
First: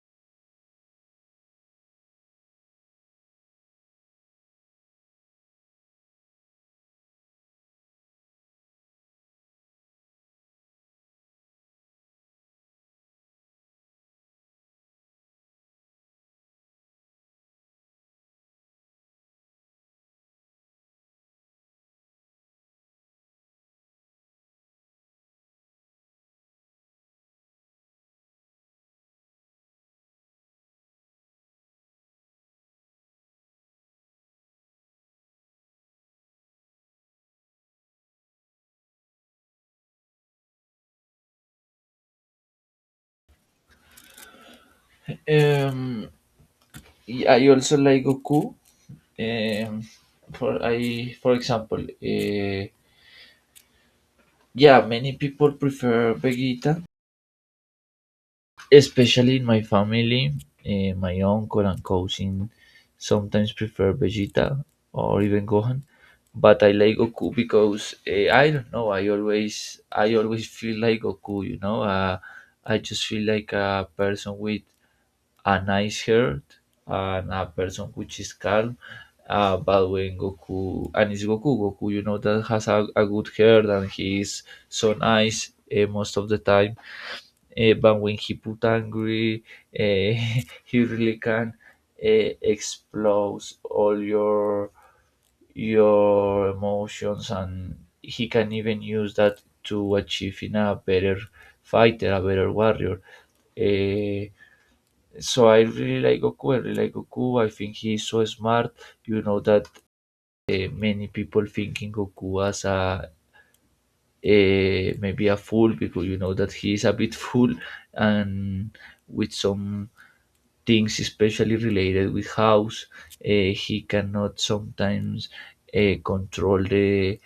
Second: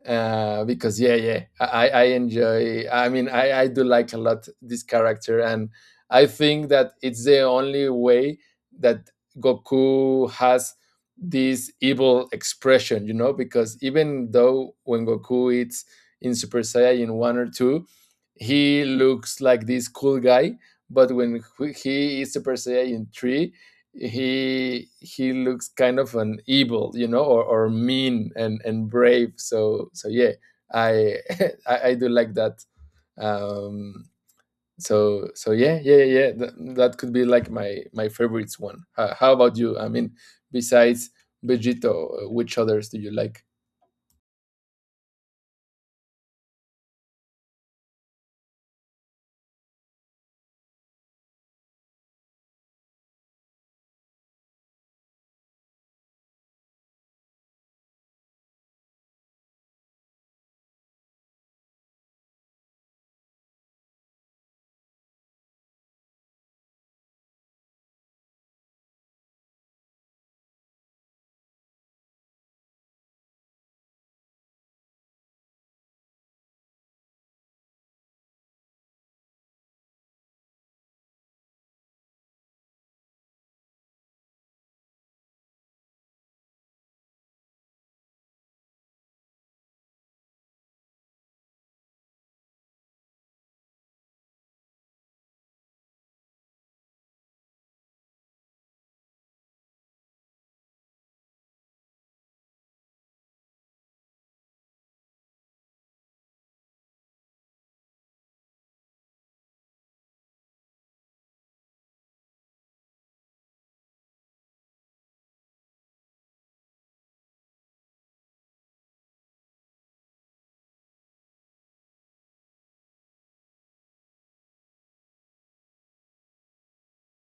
Because yeah, yeah, I enjoy, I mean, I do like a lot this character. And I think that it's the only way that Goku has this evil expression, you know, because even though when Goku eats in Super Saiyan 1 or 2, he looks like this cool guy, but when he is Super Saiyan 3, he looks kind of an evil, you know, or, mean, and, brave. So yeah, I I do like that. Um so yeah, yeah, yeah, yeah, that could be like my favorites one. How, about you? I mean, besides Vegito, which others do you like?
Um, yeah, I also like Goku. Um, for example, yeah, many people prefer Vegeta, especially in my family, my uncle and cousin sometimes prefer Vegeta or even Gohan, but I like Goku because I don't know. I always feel like Goku. You know, I just feel like a person with a nice heart and a person which is calm. But when Goku and it's Goku, Goku, you know that has a good heart and he is so nice most of the time, but when he put angry, uh, he really can explode all your emotions, and he can even use that to achieving a better fighter, a better warrior. Eh, so I really like Goku. I really like Goku. I think he's so smart. You know that many people thinking Goku as a maybe a fool because you know that he's a bit fool and with some things especially related with house. He cannot sometimes control the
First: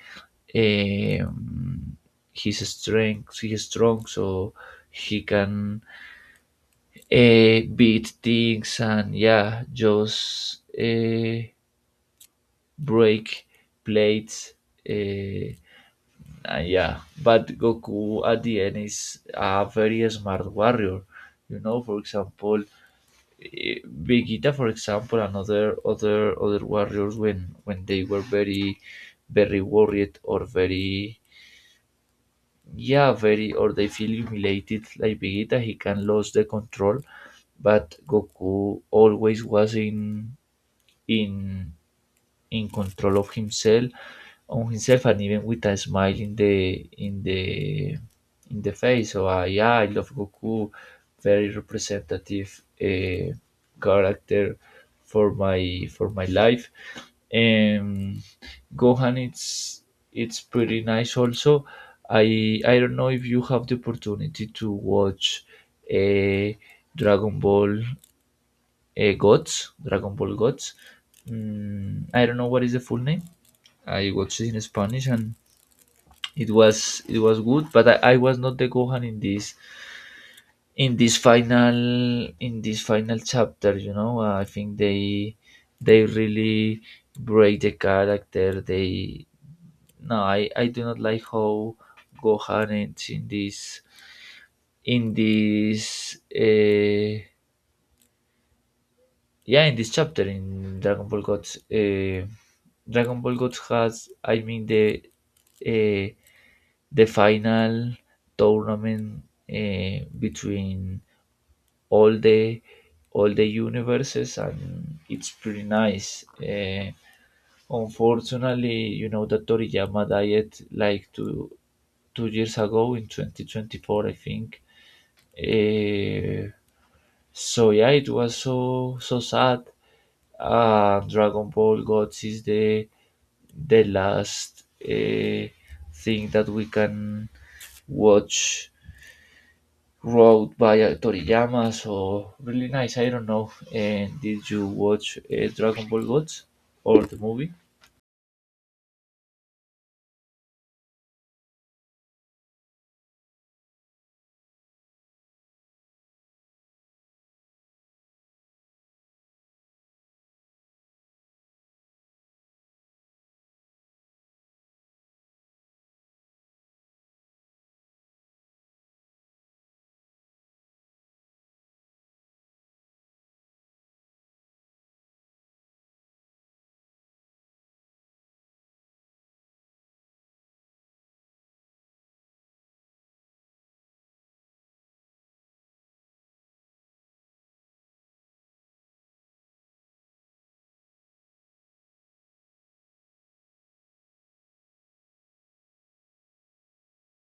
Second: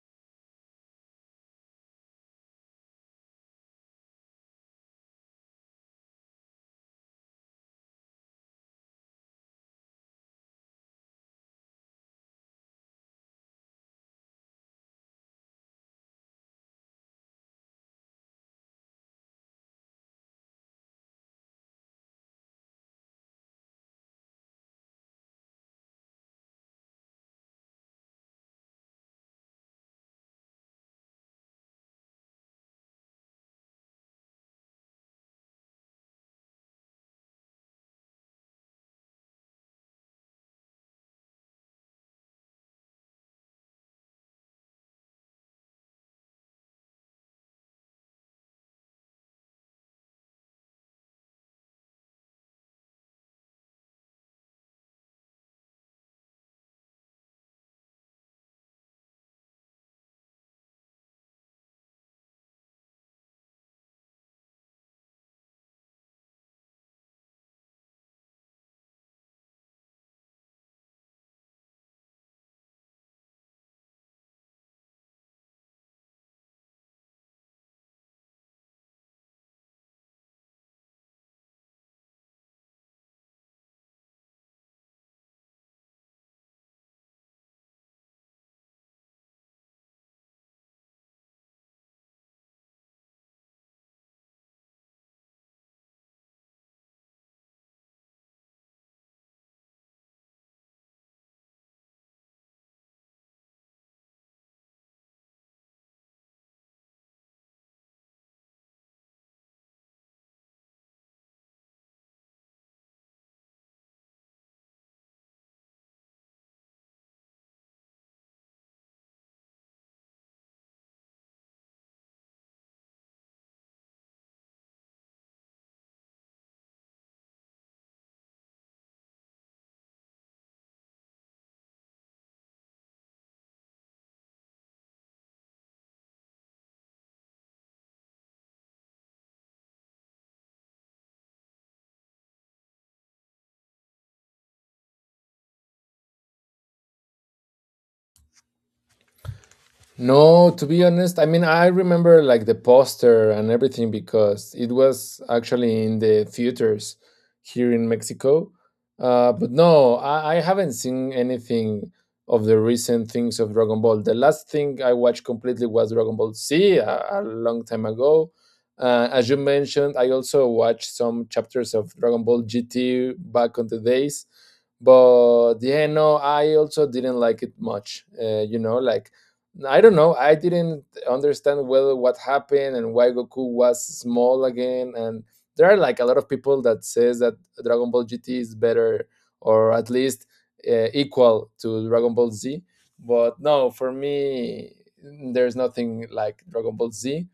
um, his strength. He is strong, so he can beat things and yeah, just break plates. Uh, and yeah, but Goku at the end is a very smart warrior. You know, for example, Vegeta, for example, and other other warriors when they were very very worried or very yeah very or they feel humiliated like Vegeta, he can lose the control, but Goku always was in in control of himself on himself and even with a smile in the in the in the face. So yeah, I love Goku, very representative character for my life. Um, Gohan, it's pretty nice. Also, I don't know if you have the opportunity to watch a Dragon Ball Gods, Dragon Ball Gods. Mm, I don't know what is the full name. I watched it in Spanish and it was good, but I was not the Gohan in this final in this final chapter. You know, I think they really break the character. They no, I do not like how Gohan ends in this in this. Yeah, in this chapter in Dragon Ball Gods. Dragon Ball Gods has, I mean, uh, the final tournament between all the all the universes, and it's pretty nice. Unfortunately, you know that Toriyama died like two years ago in 2024, I think. uh, so yeah, it was so so sad. Dragon Ball Gods is the last thing that we can watch wrote by Toriyama, so really nice. I don't know. And did you watch Dragon Ball Gods or the movie?
No, to be honest, I mean, I remember like the poster and everything because it was actually in the theaters here in Mexico. But no, I haven't seen anything of the recent things of Dragon Ball. The last thing I watched completely was Dragon Ball Z a long time ago. As you mentioned, I also watched some chapters of Dragon Ball GT back on the days. But yeah, no, I also didn't like it much. You know, like I don't know. I didn't understand well what happened and why Goku was small again. And there are like a lot of people that says that Dragon Ball GT is better, or at least equal to Dragon Ball Z. But no, for me, there's nothing like Dragon Ball Z.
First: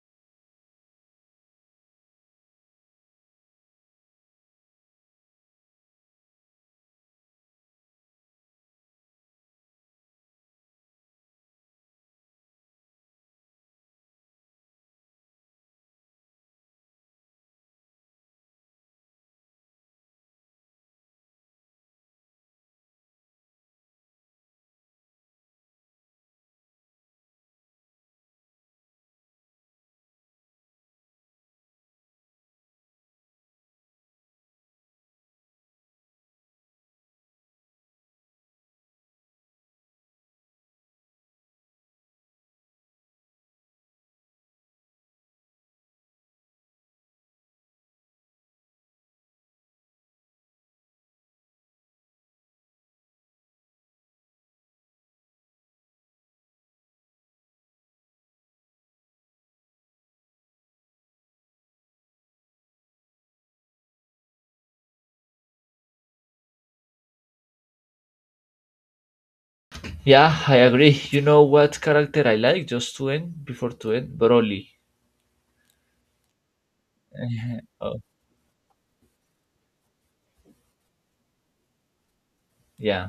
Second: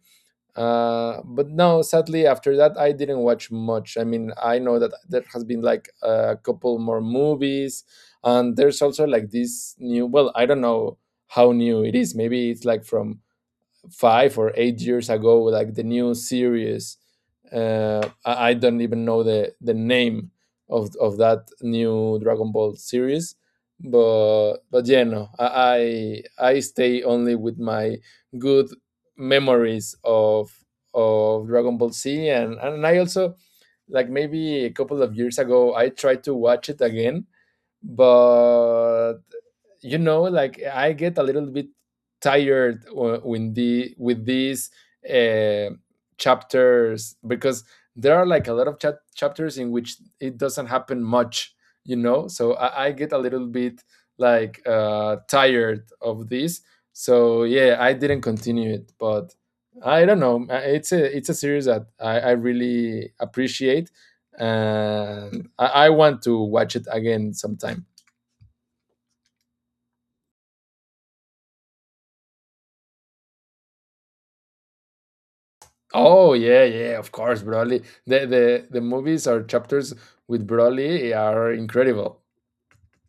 But no, sadly, after that, I didn't watch much. I mean, I know that there has been like a couple more movies, and there's also like this new, well, I don't know how new it is. Maybe it's like from 5 or 8 years ago, like the new series. I don't even know the name of that new Dragon Ball series. But yeah, no, I stay only with my good memories of Dragon Ball Z. And I also, like maybe a couple of years ago, I tried to watch it again, but you know, like I get a little bit tired w- when the with these uh, chapters, because there are like a lot of chapters in which it doesn't happen much, you know. So I get a little bit like tired of this. So yeah, I didn't continue it, but I don't know, it's a series that I really appreciate, and I want to watch it again sometime.
Yeah, I agree. You know what character I like? Just to end, before to end, Broly.
Oh yeah, yeah, of course, Broly.
Oh,
The movies or chapters with Broly are incredible.
yeah.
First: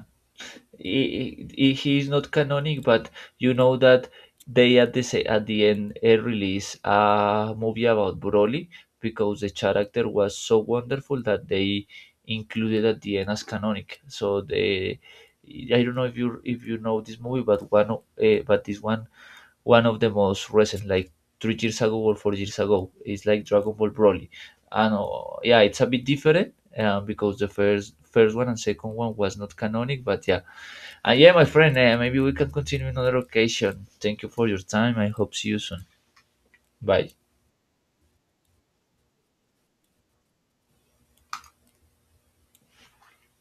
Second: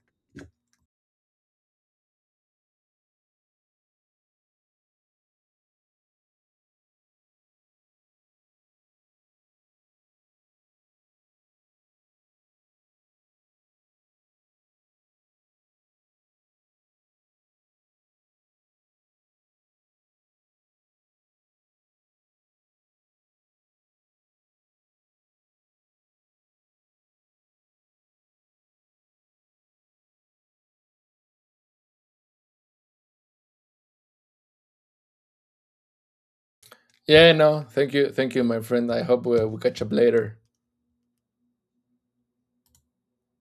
He is not canonic, but you know that they at the at the end release a movie about Broly because the character was so wonderful that they included at the end as canonic. So they, I don't know if you know this movie, but but this one one of the most recent, like 3 years ago or 4 years ago, is like Dragon Ball Broly, and yeah, it's a bit different. Because the first one and second one was not canonic, but yeah, yeah, my friend, maybe we can continue another occasion. Thank you for your time. I hope see you soon. Bye.
Yeah, no, thank you, my friend. I hope we catch up later.